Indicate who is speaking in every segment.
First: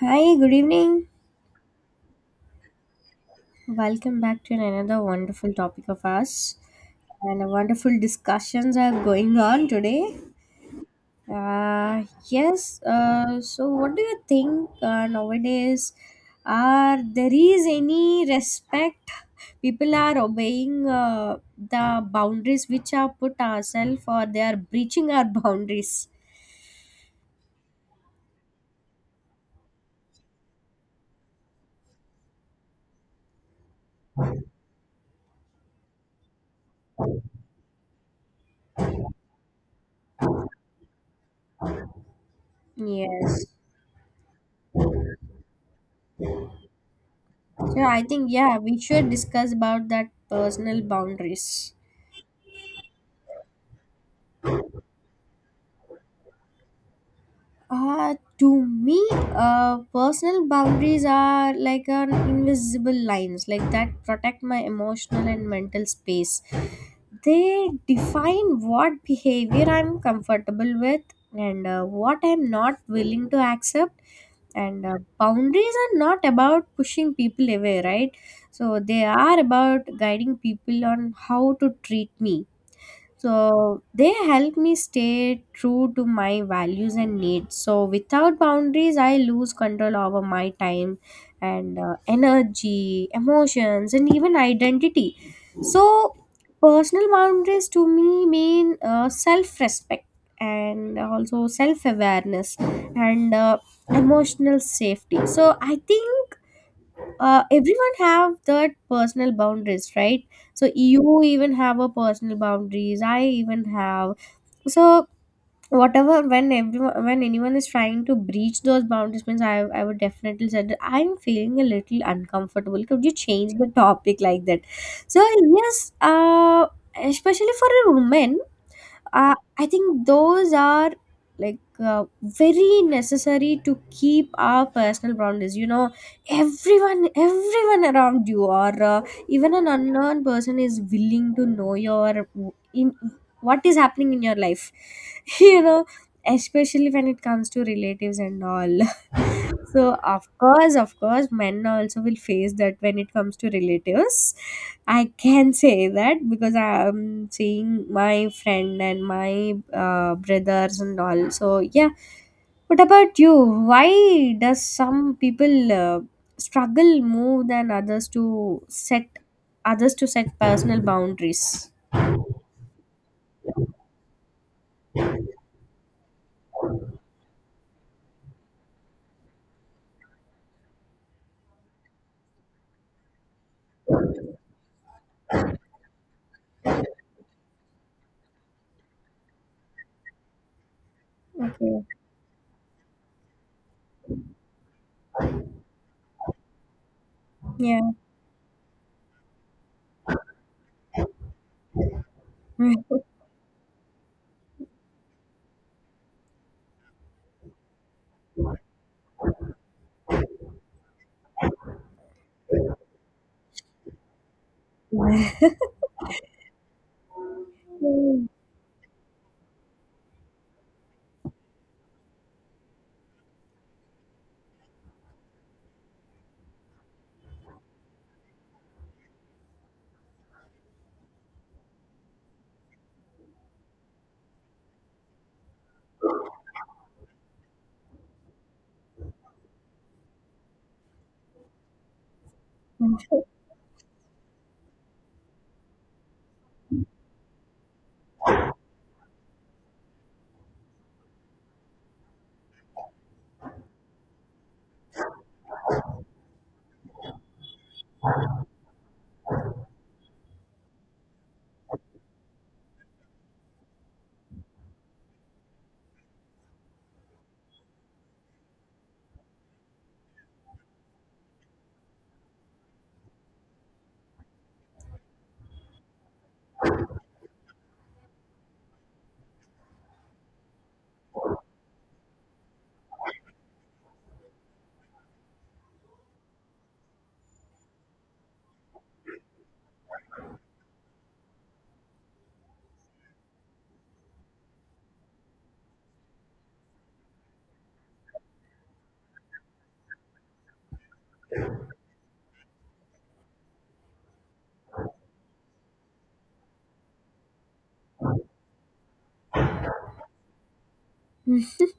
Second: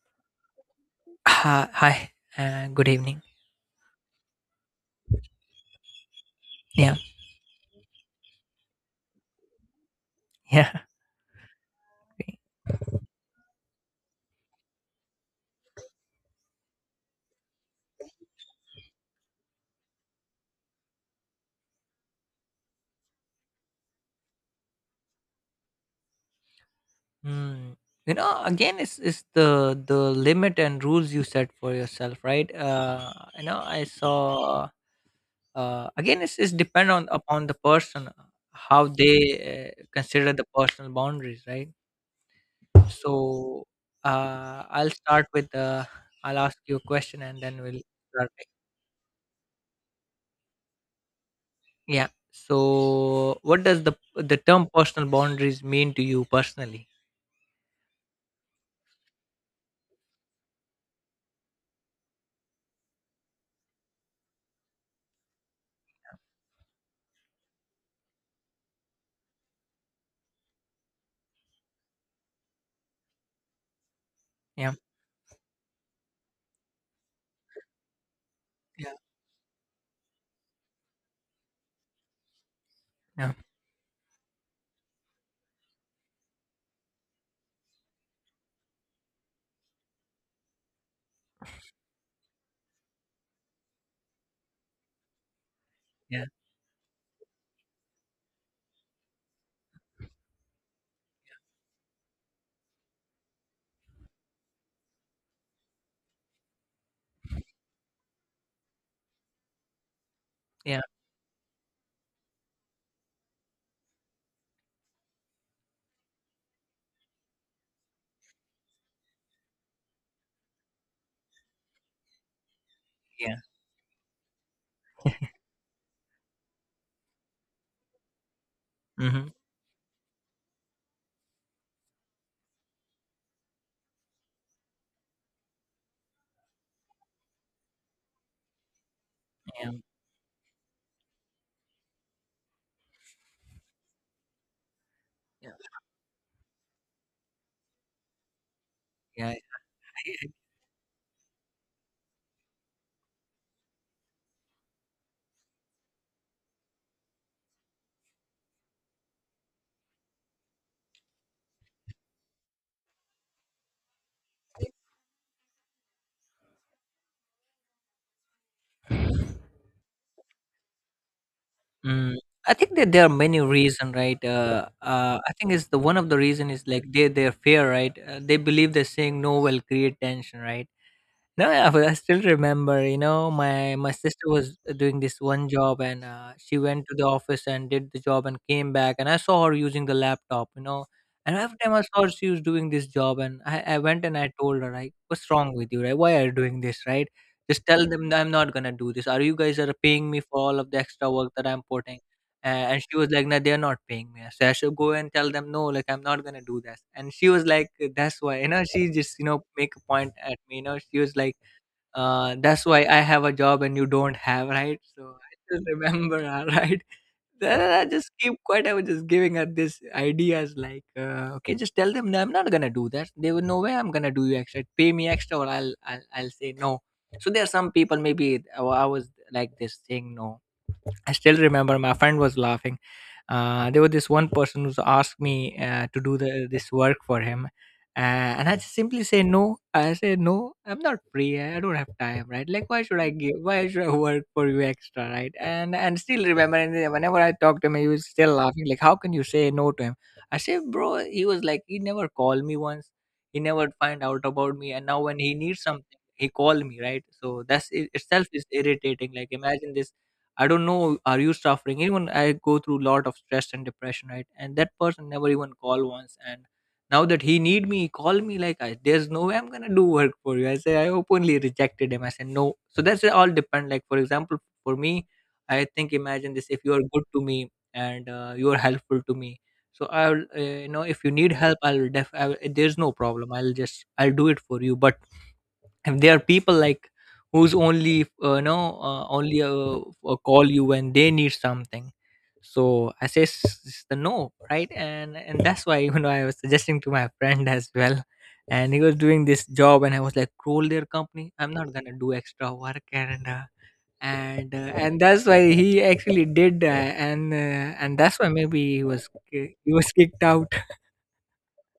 Speaker 1: Hi, good evening.
Speaker 2: Hi, good evening.
Speaker 1: Welcome back to another wonderful topic of us
Speaker 2: Yeah,
Speaker 1: and a wonderful discussions are going on today.
Speaker 2: yeah.
Speaker 1: Yes, so what do you think nowadays are there is any respect people are obeying the boundaries which are put ourselves or they are breaching our boundaries?
Speaker 2: Mm. You know, again, it's the limit and rules you set for yourself, right? You know, I saw. Again, it's depend on upon the person how they consider the personal boundaries, right?
Speaker 1: Yes.
Speaker 2: So, I'll start with I'll ask you a question and then
Speaker 1: So
Speaker 2: we'll
Speaker 1: I think
Speaker 2: start.
Speaker 1: yeah, we should discuss about that personal boundaries.
Speaker 2: Yeah. So, what does the term personal boundaries mean to you personally?
Speaker 1: To me, personal boundaries are like an invisible lines, like that protect my emotional and mental space. They define what behavior I'm comfortable with and what I'm not willing to accept.
Speaker 2: Yeah.
Speaker 1: And boundaries are not about pushing people away, right? So they are about guiding people on how to treat me,
Speaker 2: Yeah.
Speaker 1: so they help me stay true to my values and needs. So without boundaries, I lose control over my time and energy, emotions, and even identity. So
Speaker 2: Yeah.
Speaker 1: personal boundaries to me mean self-respect and also self-awareness and emotional safety. So I think everyone have that personal boundaries, right? So
Speaker 2: Yeah,
Speaker 1: you even have a personal boundaries, I even have. So whatever, when everyone, when anyone is trying to breach those boundaries means i would definitely say that I'm feeling a little uncomfortable, could you
Speaker 2: yeah.
Speaker 1: change the topic, like that. So yes, especially for a woman,
Speaker 2: Mhm.
Speaker 1: I think those are like very necessary to keep our personal boundaries. Everyone around you, or even an
Speaker 2: Yeah,
Speaker 1: unknown person is willing to know your, in what is happening in your life,
Speaker 2: yeah,
Speaker 1: you know especially when it comes to relatives and all.
Speaker 2: yeah.
Speaker 1: So
Speaker 2: I-
Speaker 1: of course, men also will face that when it comes to relatives. I can say that because I'm seeing my friend and my brothers and all. So yeah. What about you? Why does some people struggle more than others to set personal boundaries?
Speaker 2: Mm. I think that there are many reason, right? I think it's the one of the reason is like they their fear, right? They believe that saying no will create tension, right? No, yeah, but I still remember, you know, my sister was doing this one job and she went to the office and did the job and came back and I saw her using the laptop, you know. And every time I
Speaker 1: Okay.
Speaker 2: saw her, she was doing this job and I went and I told her, like, what's wrong with you, right? Why are you doing this, right? Just
Speaker 1: Yeah.
Speaker 2: tell them that I'm not gonna do this. Are you guys are paying me for all of the extra work that I'm putting? Uh, and she was like, no, they're not paying me. So I should go and tell them, no, like, I'm not gonna do this. And she was like, that's why, you know, she just, you know, make a point at me, you know, she was like, that's why I have a job and you don't have, right? So I just remember her, right? Then I just keep quiet. I was just giving her this ideas like, okay, just tell them no, I'm not gonna do that. There were no way I'm gonna do you extra. Pay me extra, or I'll say no. So there are some people maybe I was like this saying no. I still remember my friend was laughing. There was this one person who asked me to do this work for him, and I just simply say no. I say no. I'm not free. I don't have time. Right? Like, why should I give? Why should I work for you extra? Right? And still remember, and then whenever I talk to him, he was still laughing. Like, how can you say no to him? I say, bro. He was like, he never called me once. He never find out about me. And now when he needs something, he called me. Right? So that's it itself is irritating. Like, imagine this, I don't know, are you suffering? Even I go through a lot of stress and depression, right? And that person never even call once. And now that he need me, he call me like, I, there's no way I'm gonna do work for you. I say I openly rejected him. I said no. So that's all depend. Like for example, for me, I think imagine this: if you are good to me and you are helpful to me, so I'll you know if you need help, I'll def. There's no problem. I'll just I'll do it for you. But and there are people like who's only no only call you when they need something, so I say the no, right, and that's why you know I was suggesting to my friend as well, and he was doing this job and I was like call their company, I'm not gonna do extra work, and and that's why he actually did and and that's why maybe he was kicked out.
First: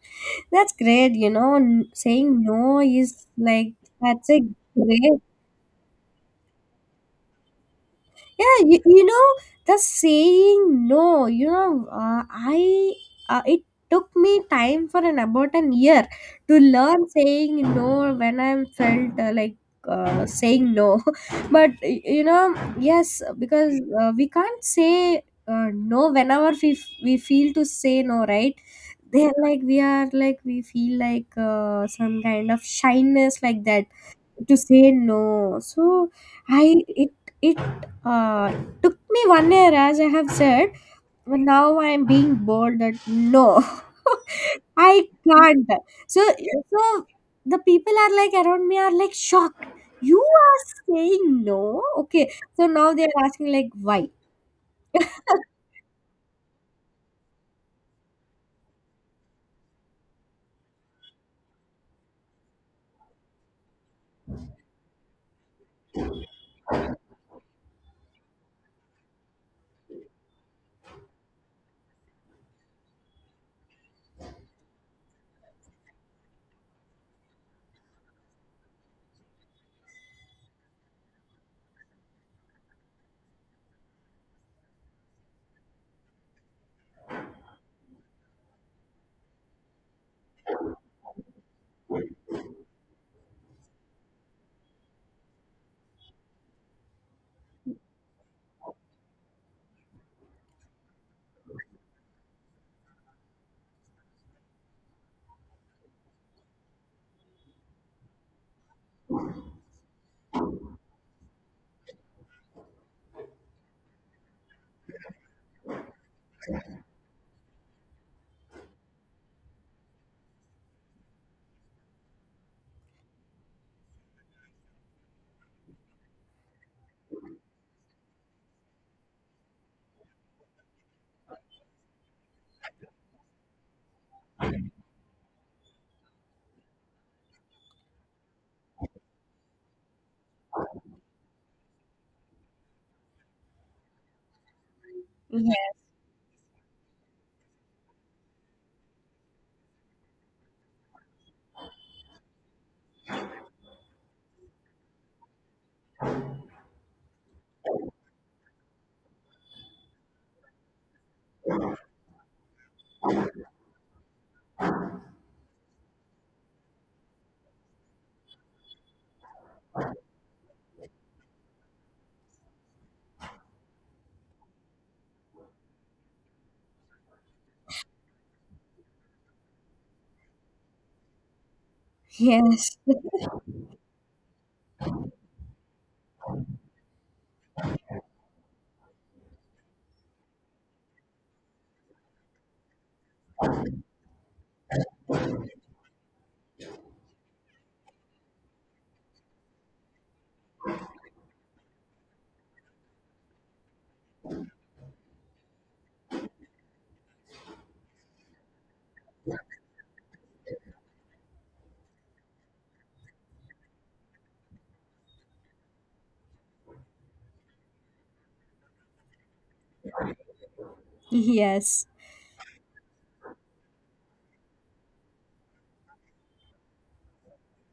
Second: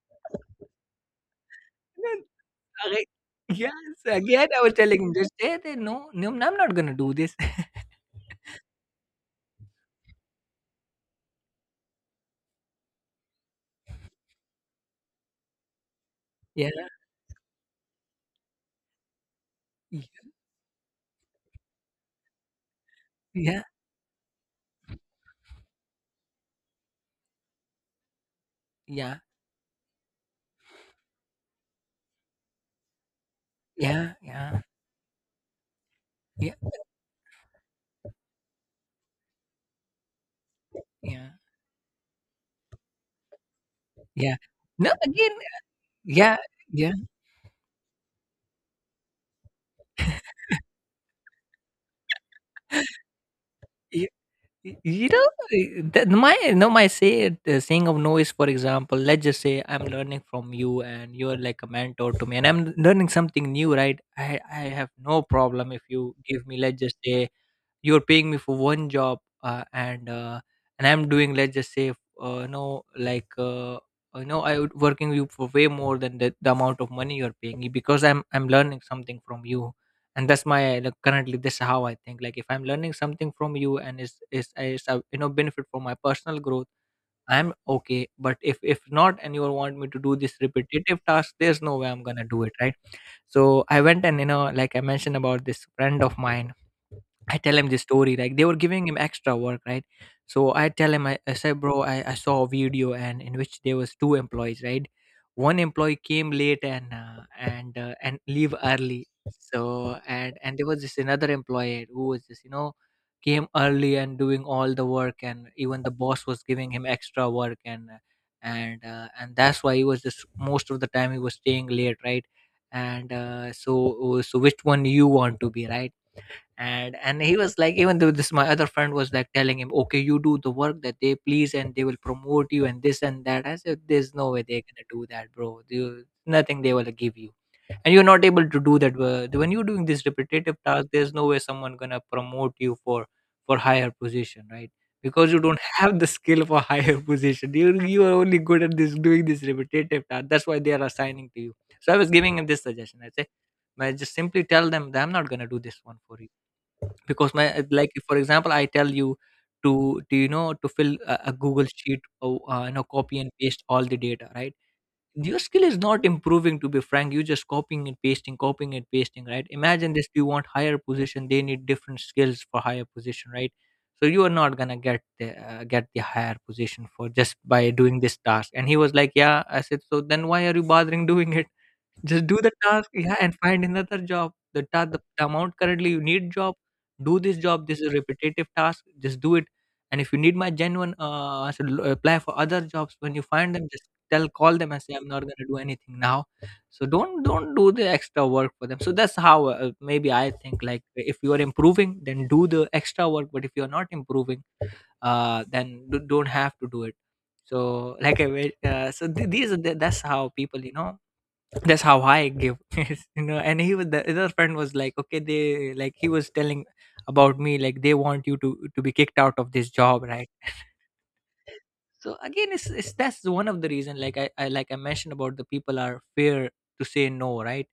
Speaker 1: That's great, you know, saying no
Speaker 2: Correct.
Speaker 1: is like,
Speaker 2: Yes,
Speaker 1: that's a
Speaker 2: again, I was telling him,
Speaker 1: great.
Speaker 2: "Just stay there. No, no, I'm not gonna do this."
Speaker 1: Yeah, you know the saying no you know I it took me time for an about an year to
Speaker 2: Yeah,
Speaker 1: learn saying no, when I felt like,
Speaker 2: y-
Speaker 1: saying no. But you know, yes,
Speaker 2: yeah,
Speaker 1: because we can't say no whenever we, we feel to say no, right?
Speaker 2: yeah,
Speaker 1: They're like, we are like, we feel like some kind of shyness like that
Speaker 2: yeah,
Speaker 1: to
Speaker 2: yeah,
Speaker 1: say no. So
Speaker 2: yeah,
Speaker 1: I it it uh, took me one year, as I have said.
Speaker 2: yeah,
Speaker 1: But now I'm being bold that no,
Speaker 2: yeah. No,
Speaker 1: I
Speaker 2: again,
Speaker 1: can't. So,
Speaker 2: yeah, yeah.
Speaker 1: so the people are like around me are like shocked. You are saying no? Okay. So now they are asking like
Speaker 2: Y-
Speaker 1: why?
Speaker 2: You know, eh, that my no, my say the saying of no is, for example, let's just say I'm learning from you, and you're like a mentor to me, and I'm learning something new, right? I have no problem if you give me, let's just say, you're paying me for one job and and I'm doing, let's just say, no like no I would working you for way more than the amount of money you're paying me, because I'm learning something from you. And that's my like, currently this is how I think, like if I'm learning something from you and it's a, you know, benefit for my personal growth, I'm okay. But if not and you want me to do this repetitive task, there's no way I'm gonna do it, right? So I went, and you know, like I mentioned about this friend of mine, I tell him the story, like they were giving him extra work, right? So I tell him, I said, bro, I saw a video, and in which there was two employees, right? One employee came late and and leave early. So and there was this another employee who was just you know came early and doing all the work, and even the boss was giving him extra work, and and and that's why he was just most of the time he was staying late, right? And So so which one you want to be, right? And he was like, even though this my other friend was like telling him okay you do the work that they please and they will promote you and this and that, I said there's no way they're gonna do that, bro, you, nothing they will give you, and you're not able to do that when you're doing this repetitive task, there's no way someone gonna promote you for higher position, right? Because you don't
Speaker 1: Yeah.
Speaker 2: have the skill for higher position. You are only good at this doing this repetitive task, that's why they are assigning to you. So I was giving him this suggestion, I say I just simply tell them that I'm not gonna do this one for, because my like for example I tell you to do you know to fill a Google sheet or you know copy and paste all the data, right? Your skill is not improving, to be frank, you're just copying and pasting, copying and pasting, right? Imagine this, you want higher position, they need different skills for higher position, right? So you are not gonna get the higher position for just by doing this task. And he was like yeah, I said so then why are you bothering doing it, just do the
Speaker 1: Yes.
Speaker 2: task, yeah, and find another job. The amount currently you need job, do this job. This is a repetitive task. Just do it. And if you need my genuine answer, apply for other jobs. When you find them, just tell, call them and say I'm not gonna do anything now. So don't do the extra work for them. So that's how maybe I think like if you are improving, then do the extra work. But if you are not improving, then don't have to do it. So like I wa- so th- these are the, that's how people you know that's how high I give you know, and he was the other friend was like okay they like he was telling about me like they want you to be kicked out of this job, right?
Speaker 1: Yes.
Speaker 2: So again it's that's one of the reason, like I like I mentioned about the people are fair to say no, right?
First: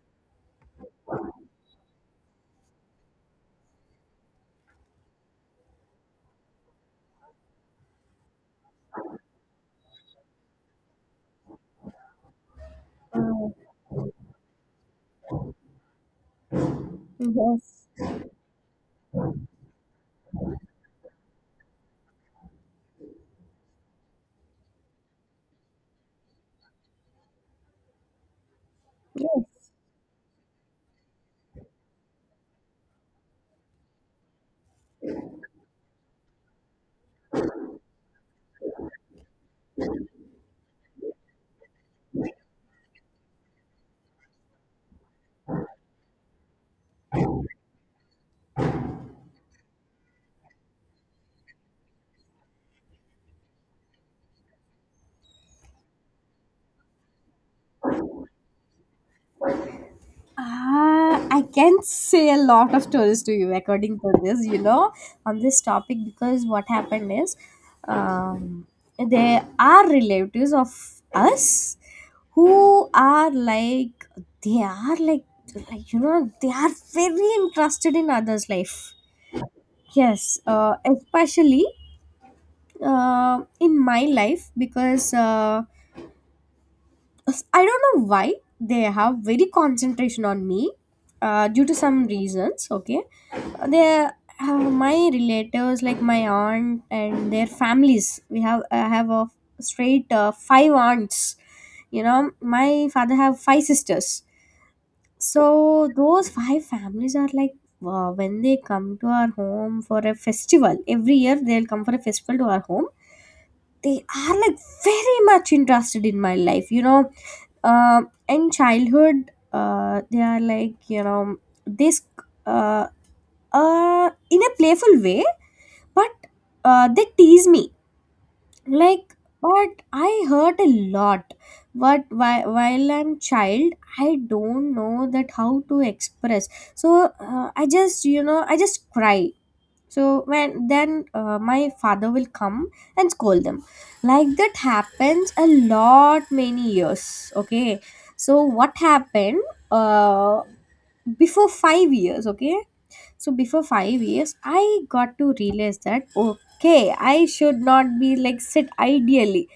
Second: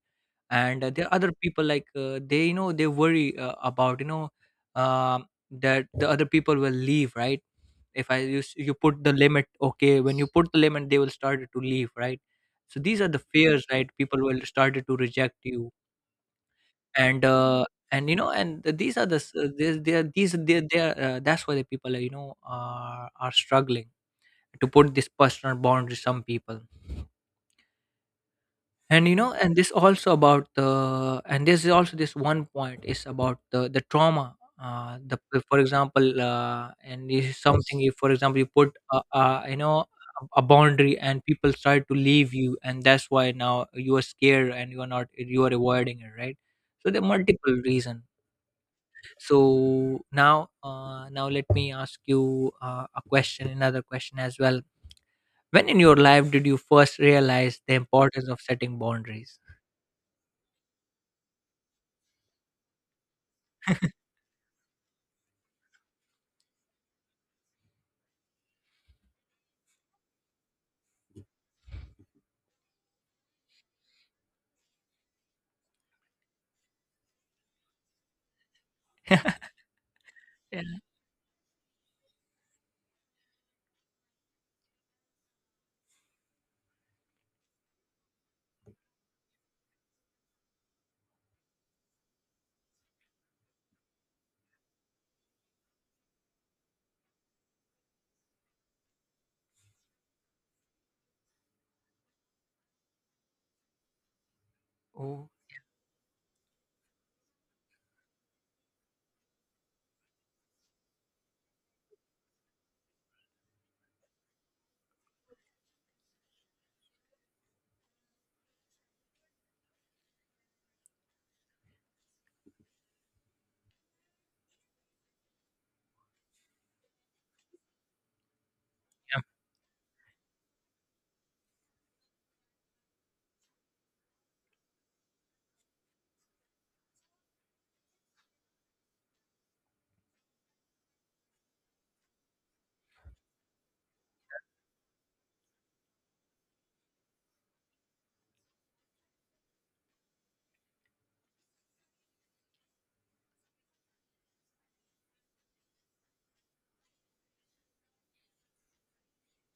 Speaker 2: And there are other people like they you know they worry about you know that the other people will leave, right? If I use you put the limit, okay when you put the limit they will start to leave, right? So these are the
Speaker 1: Uh,
Speaker 2: fears, right, people will start to reject you. and uh,
Speaker 1: yes.
Speaker 2: and you know and these are the s- they are these they are that's why the people are you know are struggling to put this personal boundary, some people. And you know and
Speaker 1: Yes.
Speaker 2: this also about the, and this is also this one point is about the trauma, the for example and this is something if for example you put you know a boundary and people start to leave you and that's why now you are scared and you are not you are avoiding it, right? So there are multiple reasons. So now now let me ask you a question, another question as well. When in your life did you first realize the importance of setting boundaries?
Speaker 1: Ah, I can say a lot of stories to you according to this, you know, on this topic because what happened is, um, there are relatives of us who are like, they are like, you know, they are very interested in others' life. Yes,
Speaker 2: Yeah.
Speaker 1: especially in my life because. I don't know why they have very concentration on me due to some reasons. Okay, they my relatives like my aunt and their families. We have I have a straight five aunts. You know, my father have five sisters.
Speaker 2: Oh,
Speaker 1: So those five families are like wow, when they come to our home for a festival every year. They'll come for a festival to our home. They are like very much interested in my life, you know, uh, in childhood, they are like, you know, this uh, in a playful way, but they tease me like,
Speaker 2: yum,
Speaker 1: but I hurt a lot. But while I'm child, I don't know that how to express. So I just, you know, I just cry. So when then my father will come and scold them, like that happens a lot many years, okay. So what happened, uh, before 5 years, okay, so before 5 years I got to realize that okay, I should not be like sit ideally,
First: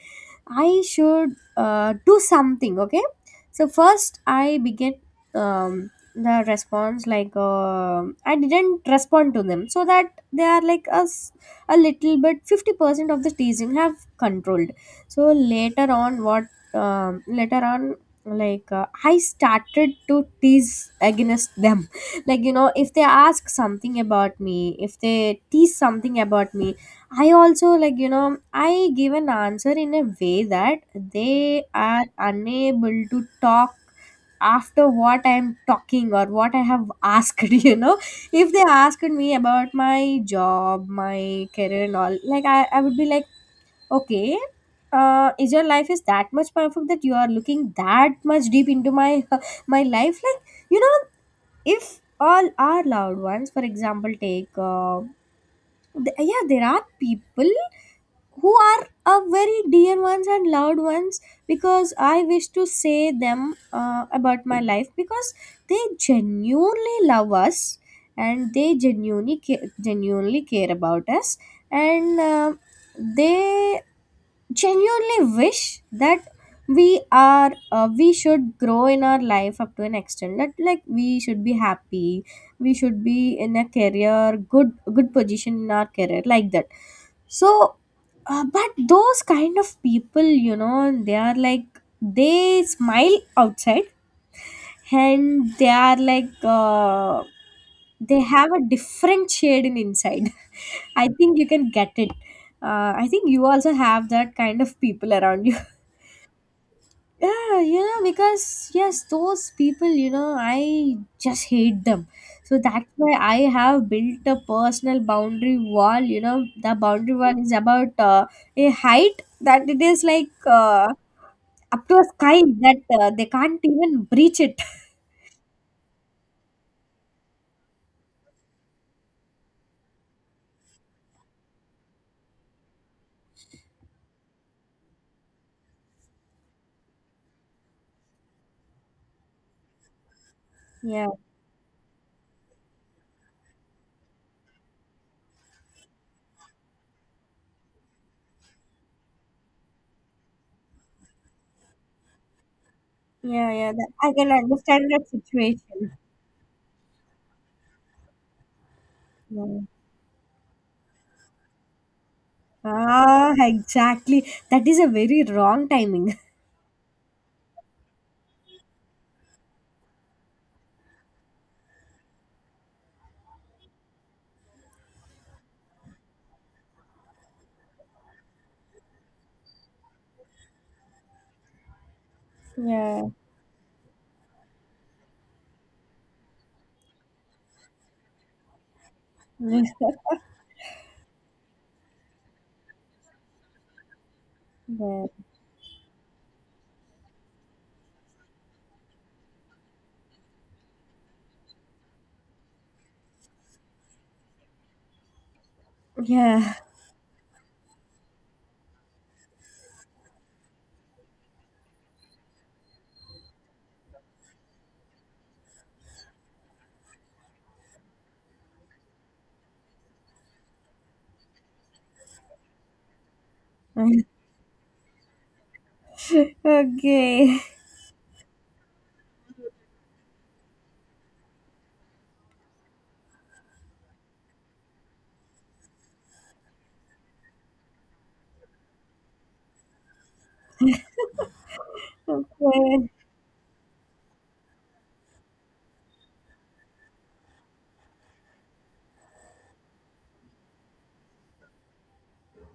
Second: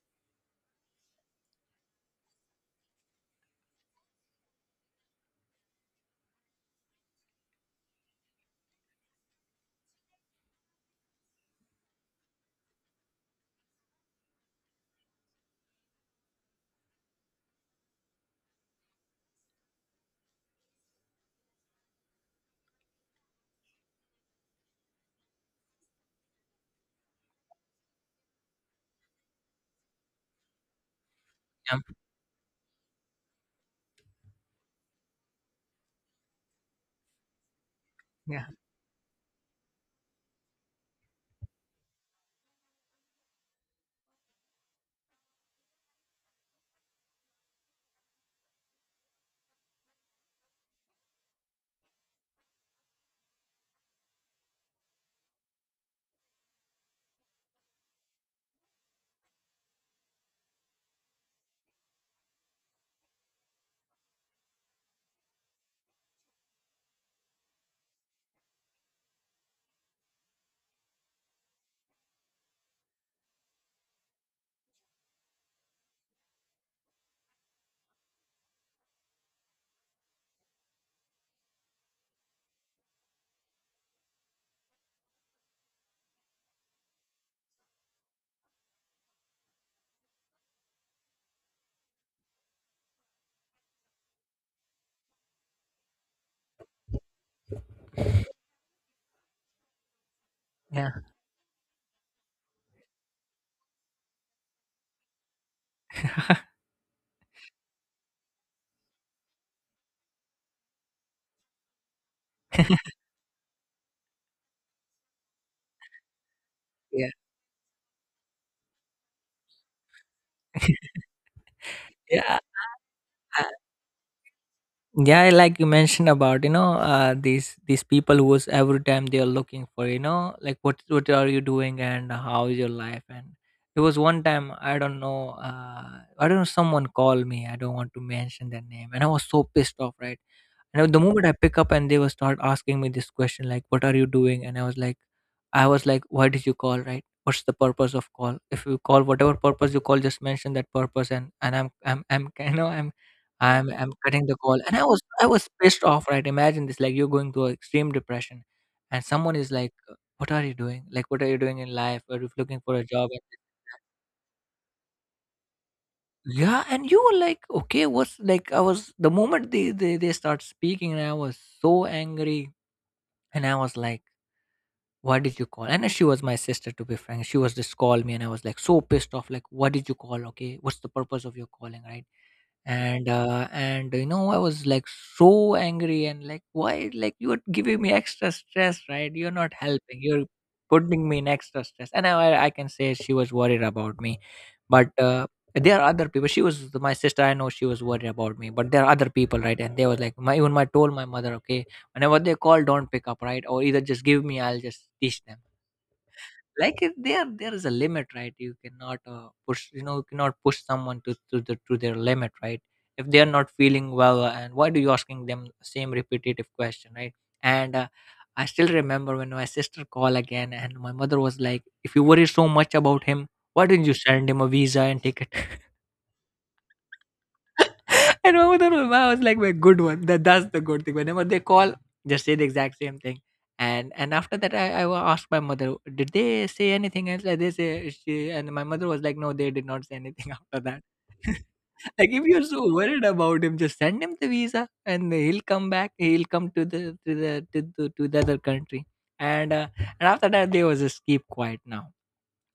Speaker 1: I should do something, okay? So first I began, the response like, I didn't respond to them so that they are like us a little bit, 50% of the teasing have controlled. So later on what, later on, like I started to tease against them like you know if they ask something about me, if they tease something about me, I also like you know I give an answer in a way that they
Speaker 2: yum.
Speaker 1: are unable to talk after what I'm talking or what I have asked. You know,
Speaker 2: Yeah,
Speaker 1: if they asked me about my job, my career, and all, like I would be like, okay, is your life is that much perfect that you are looking that much deep into my my life, like you know, if all our loved ones, for example, take yeah, there are people who are a very dear ones and loved ones, because I wish to say them about my life because they genuinely love us and they genuinely care about us, and they genuinely wish that we are, we should grow in our life up to an extent that, like, we should be happy, we should be in a career, good good position in our career, like that. So, but those kind of people, you know, they are like, they smile outside, and they are like, they have a different shade in inside.
Speaker 2: yeah,
Speaker 1: I think you can get it. I think you also have that kind of people around you. Yeah, you know, because yes, those people, you know, I just hate them. So that's why I have built a personal boundary wall. You know, the
Speaker 2: yeah,
Speaker 1: boundary wall is about a height that it is like up to a
Speaker 2: yeah.
Speaker 1: sky that they
Speaker 2: Uh,
Speaker 1: can't even breach it.
Speaker 2: yeah, like you mentioned about, these people who is every time they are looking for, like what are you doing and how is your life. And it was one time, I don't know, I don't know, someone called me. I don't want to mention their name, and I was so pissed off, right? And the
Speaker 1: Yeah,
Speaker 2: moment I pick up and they will start asking me this question like, "What are you doing?" And I was like, "Why did you call? Right? What's the purpose of call? If you call, whatever purpose you call, just mention that purpose." And I'm I'm
Speaker 1: yeah,
Speaker 2: I'm
Speaker 1: yeah. That,
Speaker 2: I'm
Speaker 1: I
Speaker 2: cutting
Speaker 1: can
Speaker 2: the call. And
Speaker 1: understand
Speaker 2: I was
Speaker 1: that
Speaker 2: I was pissed
Speaker 1: situation.
Speaker 2: off. Right? Imagine this, like, you're going through extreme depression, and someone
Speaker 1: Yeah.
Speaker 2: is like, "What are you doing? Like, what are you doing in life? Are you looking for a job?"
Speaker 1: Ah, exactly. That is a very wrong timing.
Speaker 2: Yeah, and you were like, okay, what's like, I was the moment they start speaking and I was so angry. And I was like, why did you call? And she was my sister, to be frank. She was just called me, and I was like so pissed off. Like, why did you call? Okay, what's the purpose of your calling, right?
Speaker 1: Yeah.
Speaker 2: And and I was like so angry and like, why? Like, you are giving me extra stress, right? You're not helping. You're putting me in extra stress. And I can say she was worried about me, but
Speaker 1: Yeah.
Speaker 2: there are other people. She was my sister, I know she was worried about me, but there are other people, right? And they was like my, even my told my mother, okay, whenever they call don't pick up, right, or either just give me, I'll just teach them.
Speaker 1: Yeah.
Speaker 2: Like if there is a limit, right? You cannot push, you know, you cannot push someone to their limit, right? If they are not feeling well and why do you asking them same repetitive question, right? And I still remember when my sister called again and my mother was like, if you worry so much about him, why didn't you send him a visa and take a,
Speaker 1: Okay.
Speaker 2: and Mahmoud and Ulma was like my good one. That's the good thing. Whenever they call, just say the exact same thing. And after that, I asked my mother, did they say anything else? Like they say she, and my mother was like, no, they did not say anything after that. Like if you're so
Speaker 1: Okay.
Speaker 2: worried about him, just send him the visa, and he'll come back. He'll come to the other country. And and after that, they was just keep quiet now.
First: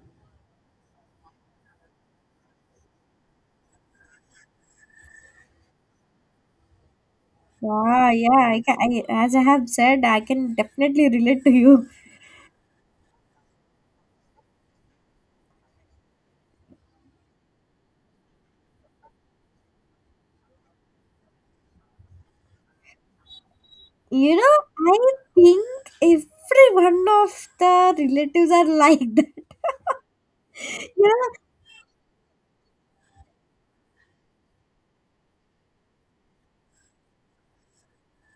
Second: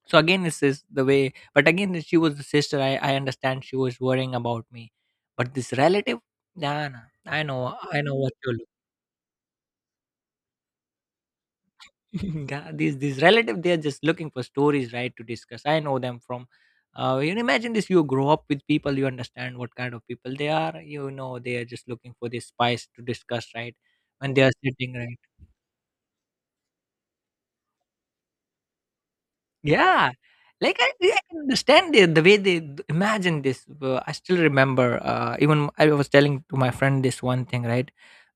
Speaker 2: So again, this is the way, but again, she was the sister. I understand she was worrying about me, but this relative, nah, nah. I know. I
Speaker 1: Wow,
Speaker 2: know what
Speaker 1: yeah,
Speaker 2: you
Speaker 1: I,
Speaker 2: look.
Speaker 1: can, I as I have said, I can definitely relate to you.
Speaker 2: Yeah, these relative they're just looking for stories, right, to discuss. I know them from, you know, imagine this, you grow up with people, you understand what kind of people they are. You know, they are just looking for this spice to discuss, right? When
Speaker 1: You
Speaker 2: they are
Speaker 1: know,
Speaker 2: sitting,
Speaker 1: I
Speaker 2: right?
Speaker 1: think every one of the relatives are like that.
Speaker 2: Yeah. Like, I
Speaker 1: Yeah.
Speaker 2: I can understand the way they d imagine this. I still remember, even I was telling to my friend this one thing, right?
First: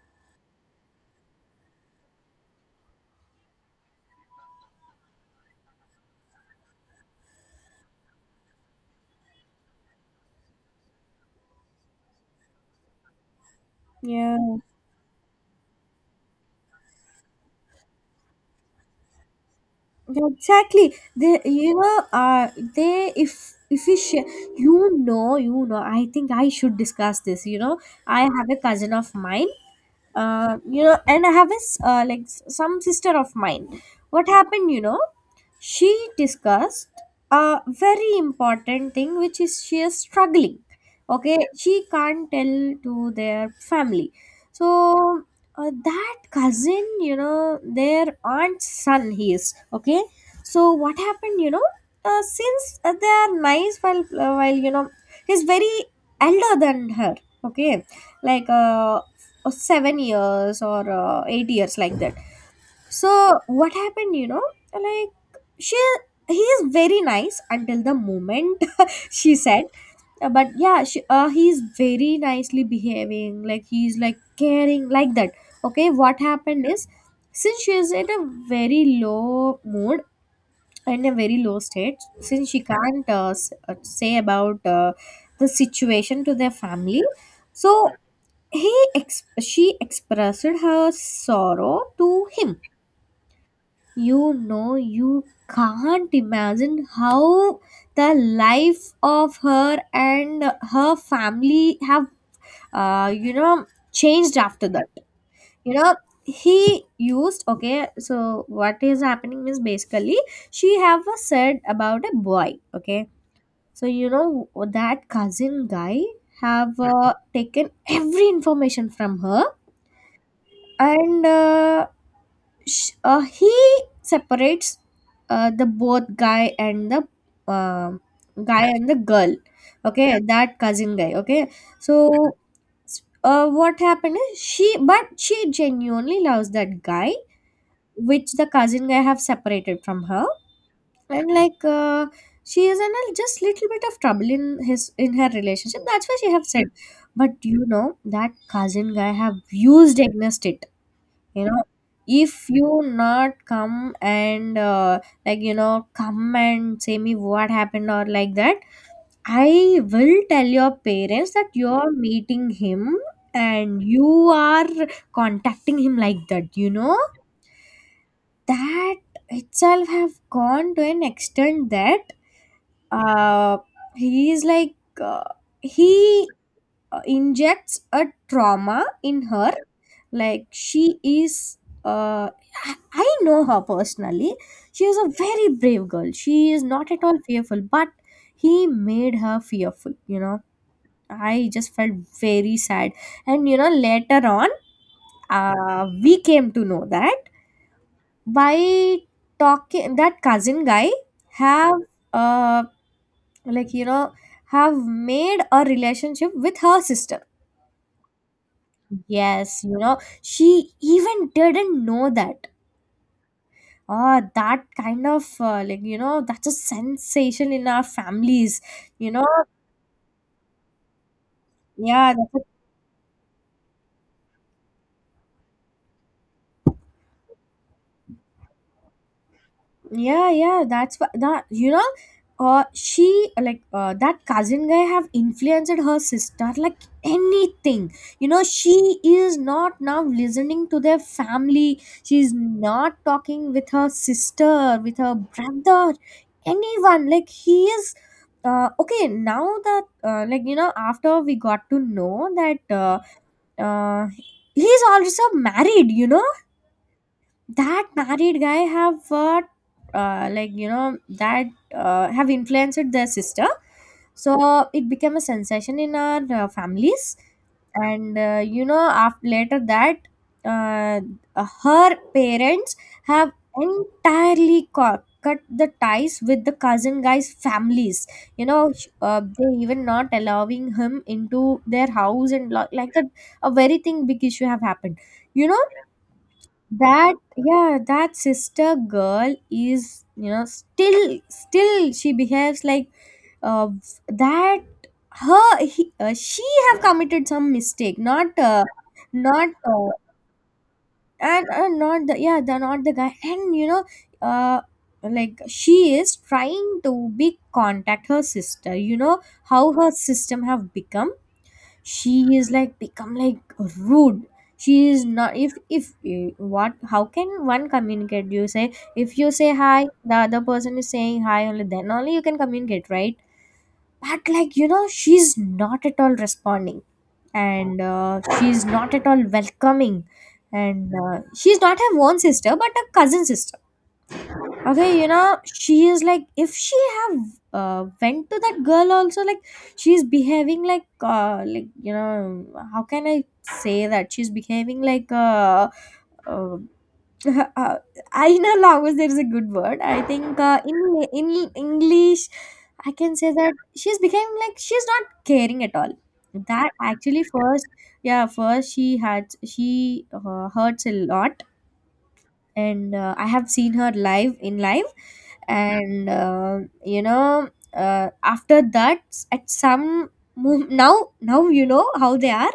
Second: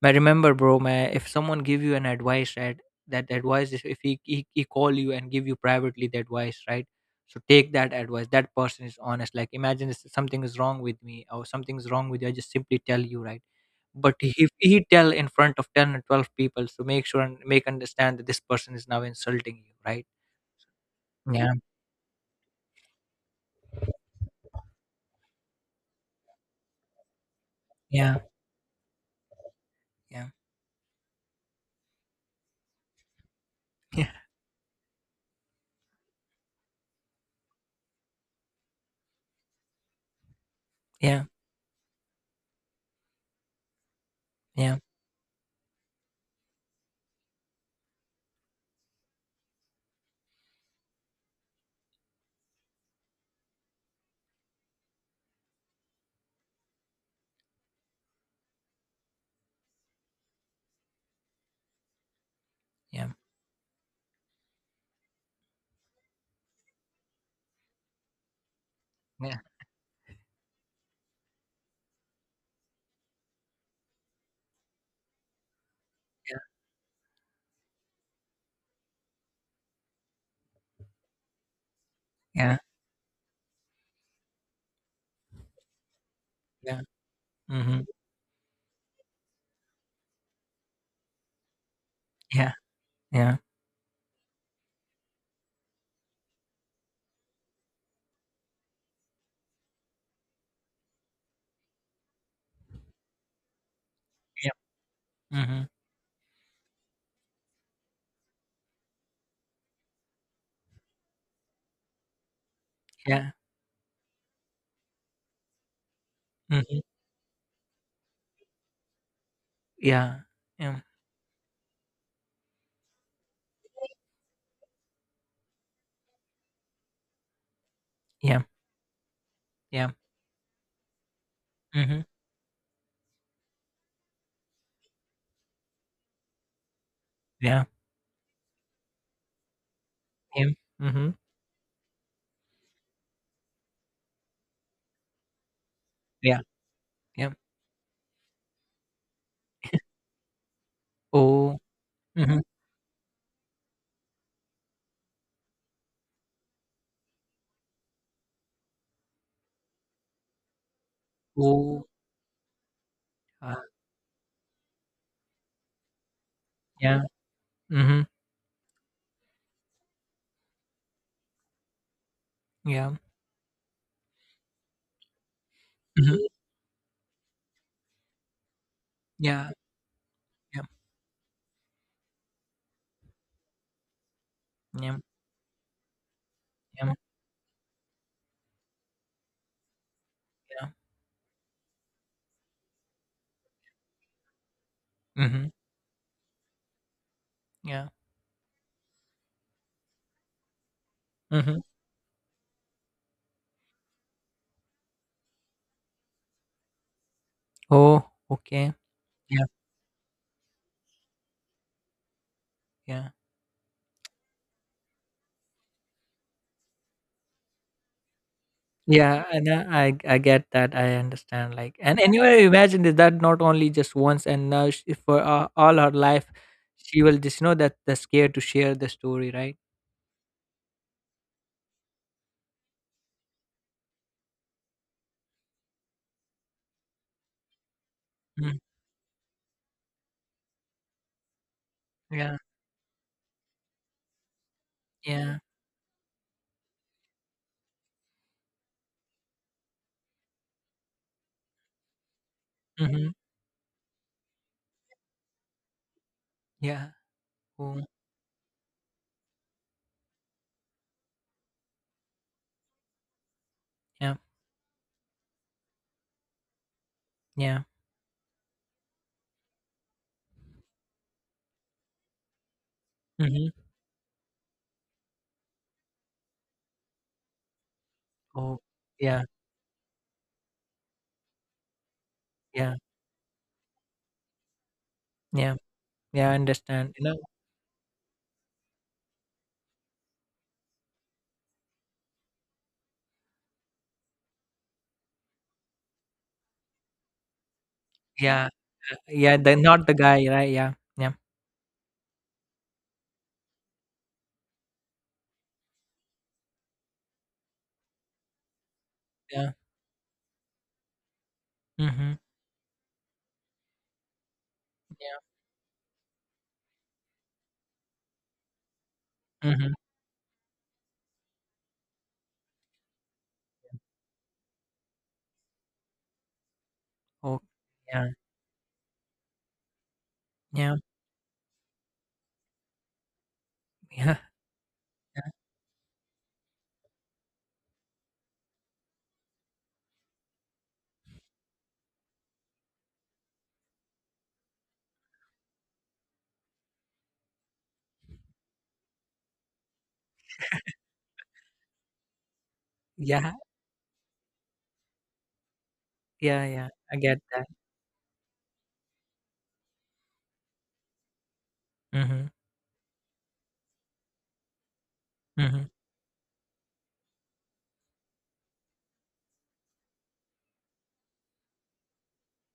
Speaker 2: I remember, bro, man, if someone give you an advice, right, that advice is if he call you and give you privately the advice, right? So take that advice. That person is honest. Like, imagine if something is wrong with me or something is wrong with you, I just simply tell you, right? But
Speaker 1: Yeah.
Speaker 2: if he tell in front of 10 and 12 people, so make sure and make understand that this person is now insulting you, right?
Speaker 1: Exactly. They,
Speaker 2: Yeah.
Speaker 1: you know, they if efficient. You know, you know. I think I should discuss this. You know,
Speaker 2: Yeah.
Speaker 1: I have a cousin of mine.
Speaker 2: Yeah,
Speaker 1: You know, and I have a like some sister of mine.
Speaker 2: yeah,
Speaker 1: What happened? You know, she discussed a very important thing, which is she is struggling.
Speaker 2: yeah,
Speaker 1: Okay, she can't tell to their family.
Speaker 2: yeah,
Speaker 1: So that cousin, you know, their aunt's son, he is okay. So what happened, you know, since they are nice, while you know, he's very elder than her, okay, like 7 years or 8 years, like that.
Speaker 2: yeah,
Speaker 1: So what happened, you know, like she, he is very nice until the moment she
Speaker 2: yeah,
Speaker 1: said, uh, but yeah, she, he's very nicely behaving, like he's like caring, like that. Okay, what
Speaker 2: yeah,
Speaker 1: happened is, since she is in a very low mood, in a very low state, since
Speaker 2: yeah,
Speaker 1: she can't say about the situation to their
Speaker 2: yeah,
Speaker 1: family,
Speaker 2: mhm,
Speaker 1: so he ex- she expressed her sorrow to
Speaker 2: yeah,
Speaker 1: him.
Speaker 2: yeah,
Speaker 1: You know, you can't imagine how the life of her and her family have, you know, changed
Speaker 2: yeah,
Speaker 1: after that.
Speaker 2: mhm,
Speaker 1: You know, he used, okay. So what is happening is basically she have a said about a boy. Okay,
Speaker 2: yeah,
Speaker 1: so you know that cousin guy have
Speaker 2: mhm,
Speaker 1: taken every information from her.
Speaker 2: yeah, yeah,
Speaker 1: And. He separates the both um
Speaker 2: yeah,
Speaker 1: guy and the girl,
Speaker 2: yeah,
Speaker 1: okay. Yeah. That cousin guy, okay.
Speaker 2: mhm,
Speaker 1: So what happened is, she, but she genuinely loves that guy,
Speaker 2: yeah,
Speaker 1: which the cousin guy have separated from her.
Speaker 2: yeah, mhm,
Speaker 1: And like she is in a just little bit of trouble in his, in her relationship, that's why she
Speaker 2: yeah,
Speaker 1: have said.
Speaker 2: yeah,
Speaker 1: But you know that cousin guy have used against it. You
Speaker 2: oh,
Speaker 1: know, if
Speaker 2: mhm,
Speaker 1: you not come and like you know, come and say me what happened, or like that, I will tell your parents that
Speaker 2: oh,
Speaker 1: you're meeting him
Speaker 2: uh,
Speaker 1: and you are contacting him, like that, you know.
Speaker 2: yeah, mhm,
Speaker 1: That itself have gone to an extent that
Speaker 2: yeah,
Speaker 1: uh he is like, uh, he
Speaker 2: mhm,
Speaker 1: injects a trauma in
Speaker 2: yeah,
Speaker 1: her, like
Speaker 2: yeah,
Speaker 1: she is, uh, I know her personally. She is
Speaker 2: yeah,
Speaker 1: a very brave girl. She is not
Speaker 2: yeah,
Speaker 1: at all fearful, but he made her fearful, you know.
Speaker 2: yeah,
Speaker 1: I just felt very sad. And you know, later on,
Speaker 2: mhm,
Speaker 1: we came to know that
Speaker 2: yeah,
Speaker 1: by talking, that cousin guy
Speaker 2: mhm,
Speaker 1: have, uh, like, you know, have made a relationship with her sister.
Speaker 2: oh, okay, yeah,
Speaker 1: Yes, you know, she even didn't know that.
Speaker 2: yeah.
Speaker 1: That kind of like you know, that's a sensation in our families. You
Speaker 2: Yeah,
Speaker 1: know,
Speaker 2: and I get that. I understand. Like, and
Speaker 1: yeah, that's
Speaker 2: anyway,
Speaker 1: a
Speaker 2: imagine this, that not only just once, and now she, for all her life, she will just know that the scare to share the story, right?
Speaker 1: Yeah, yeah, that's wha- that you know, she like that cousin guy have influenced her sister like anything. You know,
Speaker 2: Mm,
Speaker 1: she is not now listening to their family. She's
Speaker 2: yeah,
Speaker 1: not talking with her sister, with her
Speaker 2: yeah,
Speaker 1: brother, anyone. Like he is. Okay, now that like you know, after we got to know that
Speaker 2: mm-hmm,
Speaker 1: uh, he's also married. You know
Speaker 2: yeah, oh,
Speaker 1: that married guy have like you know that have influenced their sister,
Speaker 2: yeah,
Speaker 1: so it became a sensation in our families.
Speaker 2: yeah,
Speaker 1: And you know, after later that uh, her parents have
Speaker 2: mm-hmm,
Speaker 1: entirely cut the ties with the cousin guy's families. You
Speaker 2: oh,
Speaker 1: know,
Speaker 2: yeah,
Speaker 1: they even not allowing him into their house, and
Speaker 2: yeah,
Speaker 1: like that, a very thing big issue have happened, you
Speaker 2: yeah,
Speaker 1: know.
Speaker 2: yeah. I understand. You
Speaker 1: That
Speaker 2: know,
Speaker 1: yeah, that sister girl is, you know, still she behaves like uh, that she have committed some mistake, not
Speaker 2: yeah, yeah.
Speaker 1: not
Speaker 2: The not the guy, right? Yeah, yeah,
Speaker 1: and not the, yeah, the not the guy. And you know, uh like she is trying to be contact her sister, you know,
Speaker 2: yeah,
Speaker 1: how her system have become. She
Speaker 2: mm-hmm,
Speaker 1: is like become like rude. She is
Speaker 2: yeah,
Speaker 1: not, if what, how can one communicate? You say if you say
Speaker 2: mm-hmm.
Speaker 1: hi, the other person is saying hi, only then only you can communicate, right? But like you know, she's not at all responding,
Speaker 2: Oh,
Speaker 1: and
Speaker 2: yeah,
Speaker 1: she's not at all welcoming,
Speaker 2: yeah,
Speaker 1: and she's not her own sister, but a cousin sister.
Speaker 2: yeah,
Speaker 1: Okay, you know, she is like if she have went to that girl also, like she's behaving like you know. How can I say that? She's behaving like uh, uh, inner. Always there is a good word, I think, in English. I can say
Speaker 2: yeah,
Speaker 1: that she's became like she's not caring at all.
Speaker 2: yeah, yeah.
Speaker 1: That
Speaker 2: I get
Speaker 1: actually
Speaker 2: that.
Speaker 1: first, yeah, first she had, she hurts a lot.
Speaker 2: Mm-hmm.
Speaker 1: And I have seen her live in live,
Speaker 2: Mm-hmm.
Speaker 1: and you know, after that, at some now you know how they are.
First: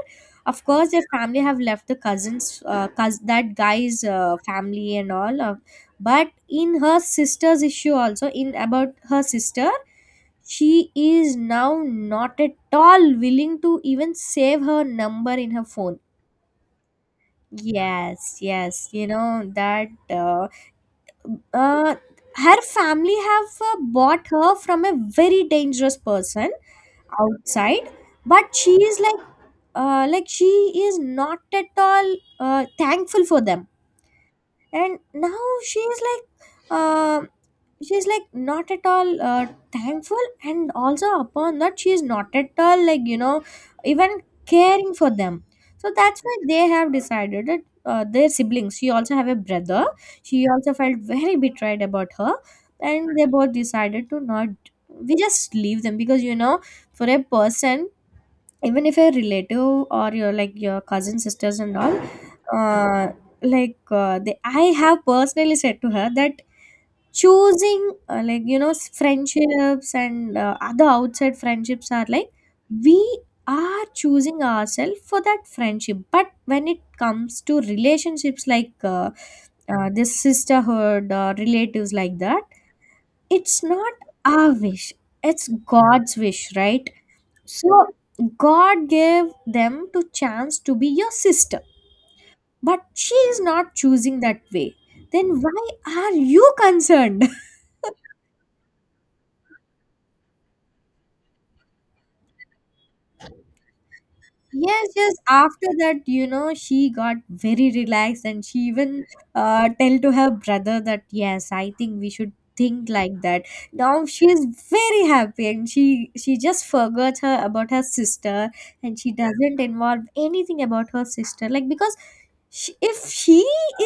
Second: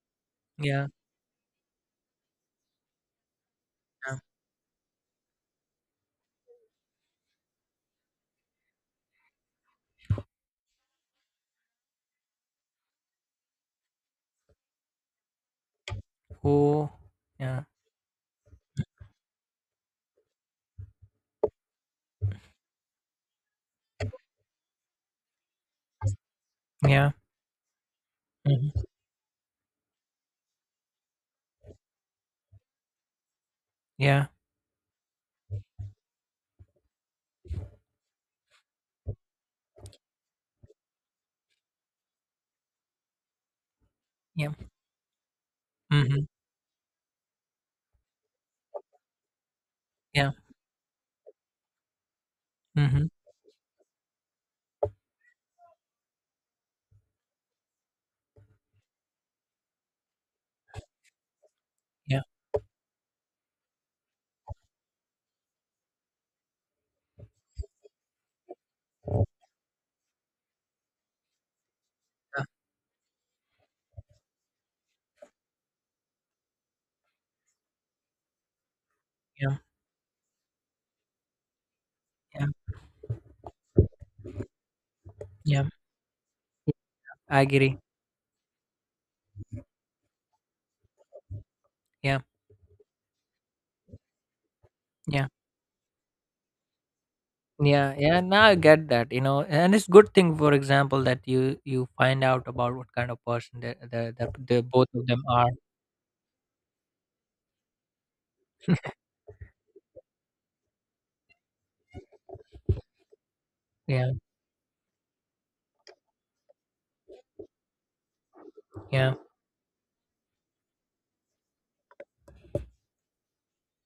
Speaker 1: Of
Speaker 2: Yeah,
Speaker 1: course, their family have left the cousins, that guy's
Speaker 2: yeah.
Speaker 1: family and all. But in her sister's issue also, in about her sister, she is now not at all willing to even save her number in her phone.
Speaker 2: Oh, yeah,
Speaker 1: Yes, yes, you know that uh, her family have bought her from a very dangerous person
Speaker 2: yeah,
Speaker 1: outside, but she
Speaker 2: mhm,
Speaker 1: is like she is not at all thankful for them.
Speaker 2: yeah,
Speaker 1: And now she is like uh, she's like not at all thankful, and also upon that she is not at all, like you know, even
Speaker 2: yeah,
Speaker 1: caring for them. So that's
Speaker 2: mhm,
Speaker 1: why they have decided that their siblings, she also have a brother,
Speaker 2: yeah,
Speaker 1: she also felt very betrayed about her. And
Speaker 2: mhm,
Speaker 1: they both decided to not, we just leave them, because you know, for a person, even if a relative or your like your cousin sisters and all,
Speaker 2: yeah,
Speaker 1: uh, like they, I have personally said to her that choosing like you know, friendships and other outside friendships are like
Speaker 2: yeah,
Speaker 1: we are choosing ourselves for that friendship. But when it comes to relationships like
Speaker 2: yeah,
Speaker 1: this sisterhood or relatives like that,
Speaker 2: yeah,
Speaker 1: it's not our wish, it's
Speaker 2: yeah.
Speaker 1: God's wish, right?
Speaker 2: I agree.
Speaker 1: So God gave them to chance to be your sister,
Speaker 2: Yeah,
Speaker 1: but she is not choosing that way.
Speaker 2: yeah,
Speaker 1: Then why are you concerned?
Speaker 2: yeah, yeah. Now I get that, you know, and it's good thing, for example, that you find out about what kind of person the the the, the
Speaker 1: Yes,
Speaker 2: both of
Speaker 1: yes.
Speaker 2: them are.
Speaker 1: After that, you know, she got very relaxed, and she even tell to her brother that yes, I think we should think like that. Now
Speaker 2: Yeah,
Speaker 1: she is very happy, and she just forgot her about her sister, and she
Speaker 2: yeah,
Speaker 1: doesn't involve anything about her sister, like because she, if she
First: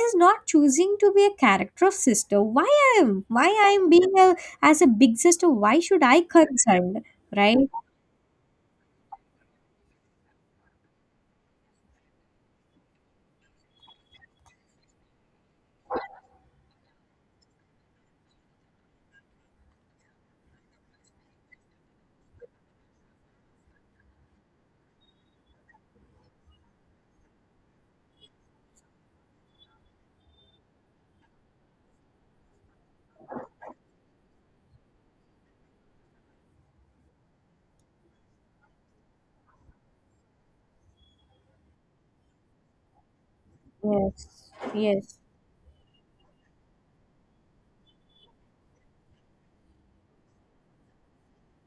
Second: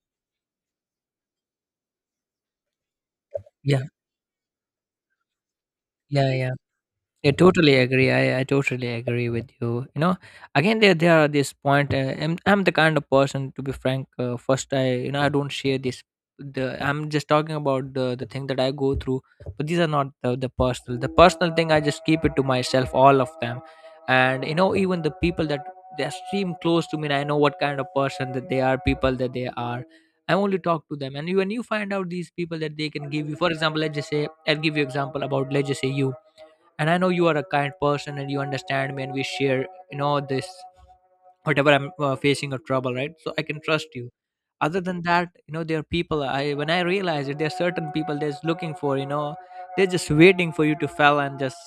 Speaker 1: is not choosing to be a character of sister, why I am? Why I
Speaker 2: yeah,
Speaker 1: am being a as a big sister? Why should I
Speaker 2: yeah, yeah.
Speaker 1: concerned?
Speaker 2: Yeah, totally
Speaker 1: Right?
Speaker 2: agree. I totally agree with you. You know, again, there are this point. I'm the kind of person, to be frank. First, I you know I don't share this. The, I'm just talking about the thing that I go through, but these are not the personal. The personal thing I just keep it to myself, all of them, and even the people that they seem close to me, and I know what kind of person that they are, people that they are. I only talk to them, and when you find out these people that they can give you, for example, let's just say I'll give you example about let's just say you, and I know you are a kind person and you understand me and we share, this whatever I'm facing a trouble, right? So I can trust you.
Speaker 1: Yes.
Speaker 2: Other than
Speaker 1: Yes.
Speaker 2: that, you know, there are people, I when I realize it, there are certain people that's looking for, they're just waiting for you to fail and just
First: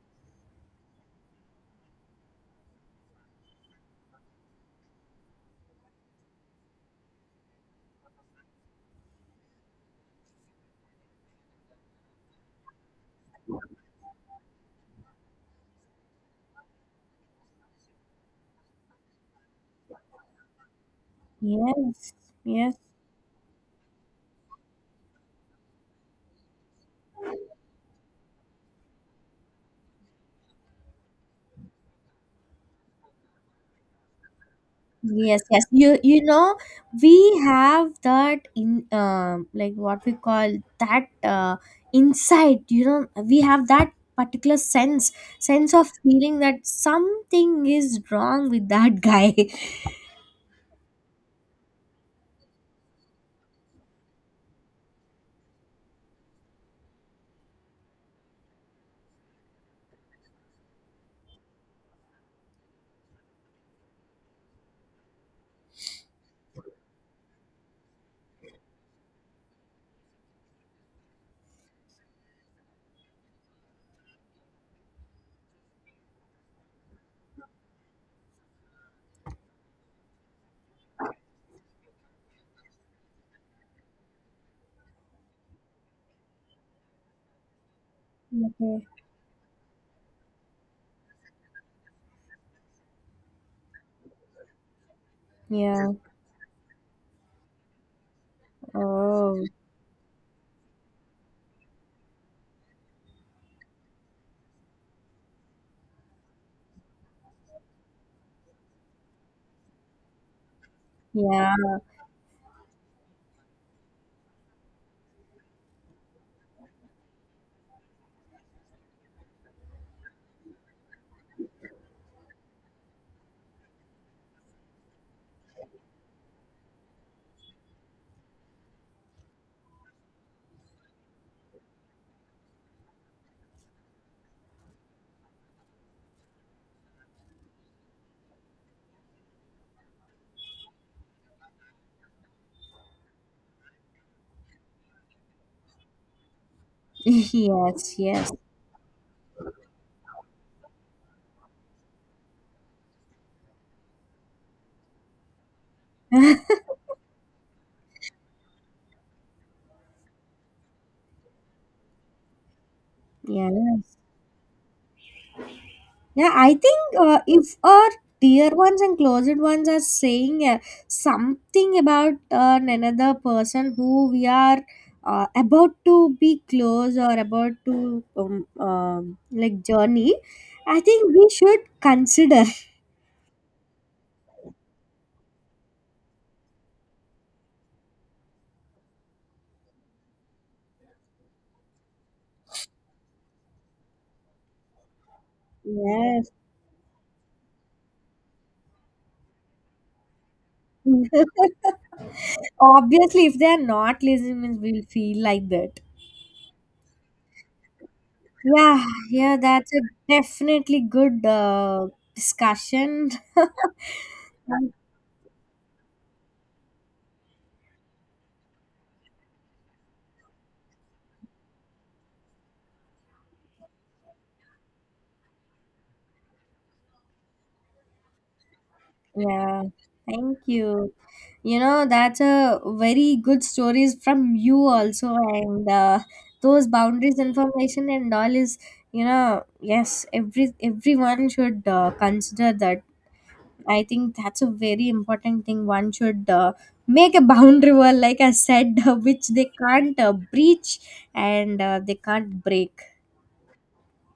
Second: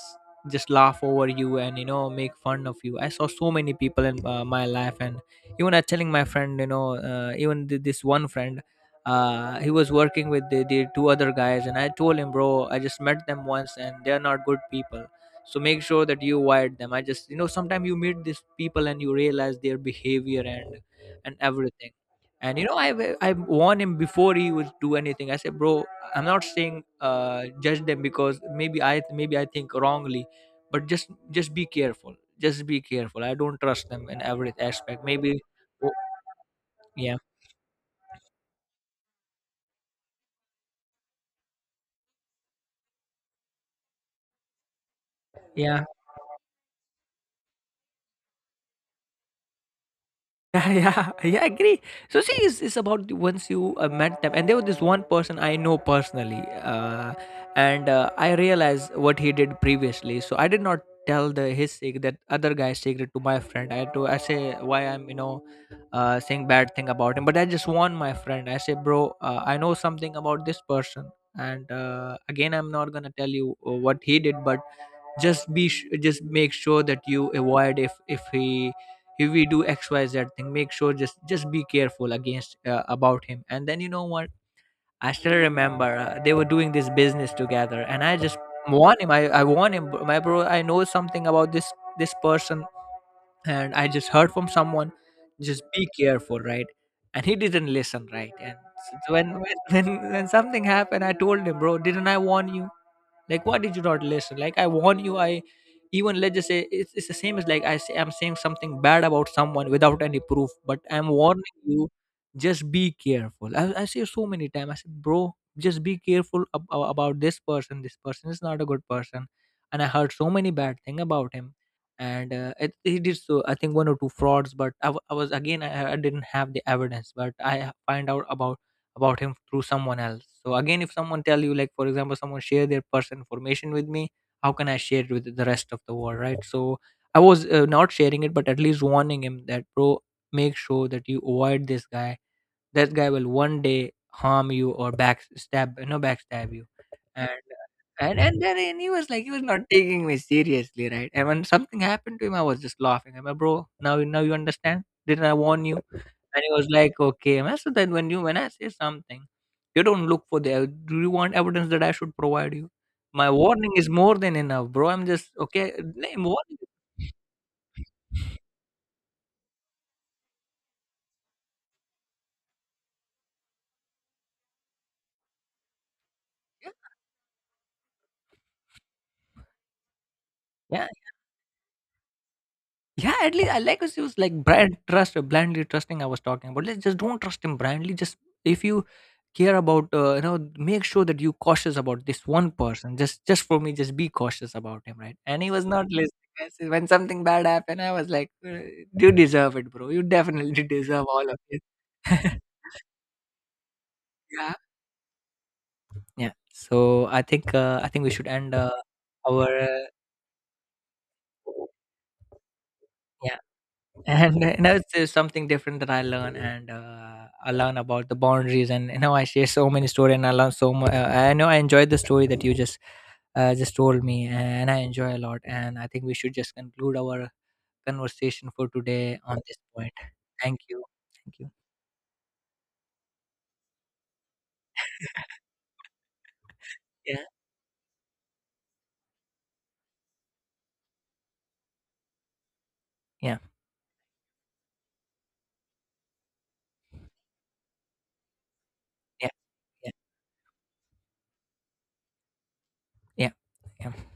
Speaker 2: laugh over you and, make fun of you. I saw so many people in my life and even I telling my friend, even this one friend, he was working with the two other guys and I told him, bro, I just met them once and they're not good people. So make sure that you avoid them. I just, sometimes you meet these people and you realize their behavior and everything.
Speaker 1: Yes.
Speaker 2: And,
Speaker 1: Yes.
Speaker 2: I warned him before he would do anything. I said, bro, I'm not saying, judge them because maybe I think wrongly, but just be careful. Just be careful. I don't trust them in every aspect. Maybe,
Speaker 1: Yes, yes.
Speaker 2: oh,
Speaker 1: You know, we
Speaker 2: yeah,
Speaker 1: have that in like what we call that insight. You know, we have that particular sense
Speaker 2: yeah,
Speaker 1: of feeling that something is wrong with that guy.
Speaker 2: yeah, yeah, yeah. I agree. So see, it's about once you met them, and there was this one person I know personally, and I realized what he did previously. So I did not tell the his secret, that other guy's secret, to my friend. I had to I say why I'm, saying bad thing about him, but I just warn my friend. I say, bro, I know something about this person. And again, I'm not gonna tell you what he did, but just make sure that you avoid. If he if we do xyz thing, make sure just be careful against, about him. And then, you know what, I still remember, they were doing this business together and I just
Speaker 1: Okay.
Speaker 2: warn him. I warn him, my bro, I know something about this person. And I just heard from someone, just be
Speaker 1: Yeah.
Speaker 2: careful, right? And he didn't listen, right? And so when
Speaker 1: Oh.
Speaker 2: when when something happened, I told him, bro, didn't I warn you? Like why did you not listen? Like, I warn you, I even let's just say, it's the same as like, I'm saying something bad about someone without any proof, but I'm
Speaker 1: Yeah.
Speaker 2: warning you, just be careful. I say so many times, I said, bro, just be careful about This person is not a good person. And I heard so many bad thing about him. And he did, so I think one or two frauds, but I was again, I didn't have the evidence, but I find out about, him through someone else. So again, if someone tell you, like for example, someone share their personal information with me, how can I share it with the rest of the world, right? So I was not sharing it, but at least warning him that, bro, make sure that you avoid this guy. That guy will one day harm you or backstab backstab you. and
Speaker 1: Yes,
Speaker 2: and
Speaker 1: yes.
Speaker 2: and then and he was like, he was not taking me seriously, right? And when something happened to him, I was just laughing. I'm like, bro, now you understand, didn't I warn you? And he was like, okay man. So then when you when I say something, you don't look for do you want evidence that I should provide you? My warning is
Speaker 1: Yes.
Speaker 2: more than enough, bro. I'm just, okay, name
Speaker 1: Yeah, I
Speaker 2: warning.
Speaker 1: think if our dear ones and closed ones are saying something about another person who we are about to be
Speaker 2: Yeah,
Speaker 1: close or about to like journey, I
Speaker 2: yeah.
Speaker 1: think we should consider.
Speaker 2: Yeah, at least I like us was like brand trust, blindly trusting. I was talking about. Let's just don't trust him blindly. Just if you care about, make sure that you cautious about this one person. Just for me, just be cautious about him, right? And he was not listening.
Speaker 1: Yes.
Speaker 2: I said, when something bad happened, I was like, You deserve it, bro. You definitely deserve all of it."
Speaker 1: Obviously, if they are not
Speaker 2: Yeah,
Speaker 1: listening, we'll feel like that.
Speaker 2: yeah. So I think we should end
Speaker 1: Yeah, yeah, that's a
Speaker 2: our.
Speaker 1: definitely good discussion.
Speaker 2: Uh, and, it's something different that I learn. And I learn about the boundaries, and, I share so many stories and I learn so much. I know I enjoyed the story that you just, just told me, and I enjoy a lot. And I think we should just conclude our conversation for today on this
Speaker 1: Yeah,
Speaker 2: point.
Speaker 1: thank
Speaker 2: Thank you.
Speaker 1: you.
Speaker 2: Thank you.
Speaker 1: You know, that's a very good stories from you also, and those boundaries
Speaker 2: Yeah,
Speaker 1: information and all is, you know, yes, everyone should consider that.
Speaker 2: yeah,
Speaker 1: I think that's a very important thing. One should make a boundary wall, like I said, which
Speaker 2: yeah,
Speaker 1: they
Speaker 2: yeah,
Speaker 1: can't breach and they can't break.
Speaker 2: yeah, yeah.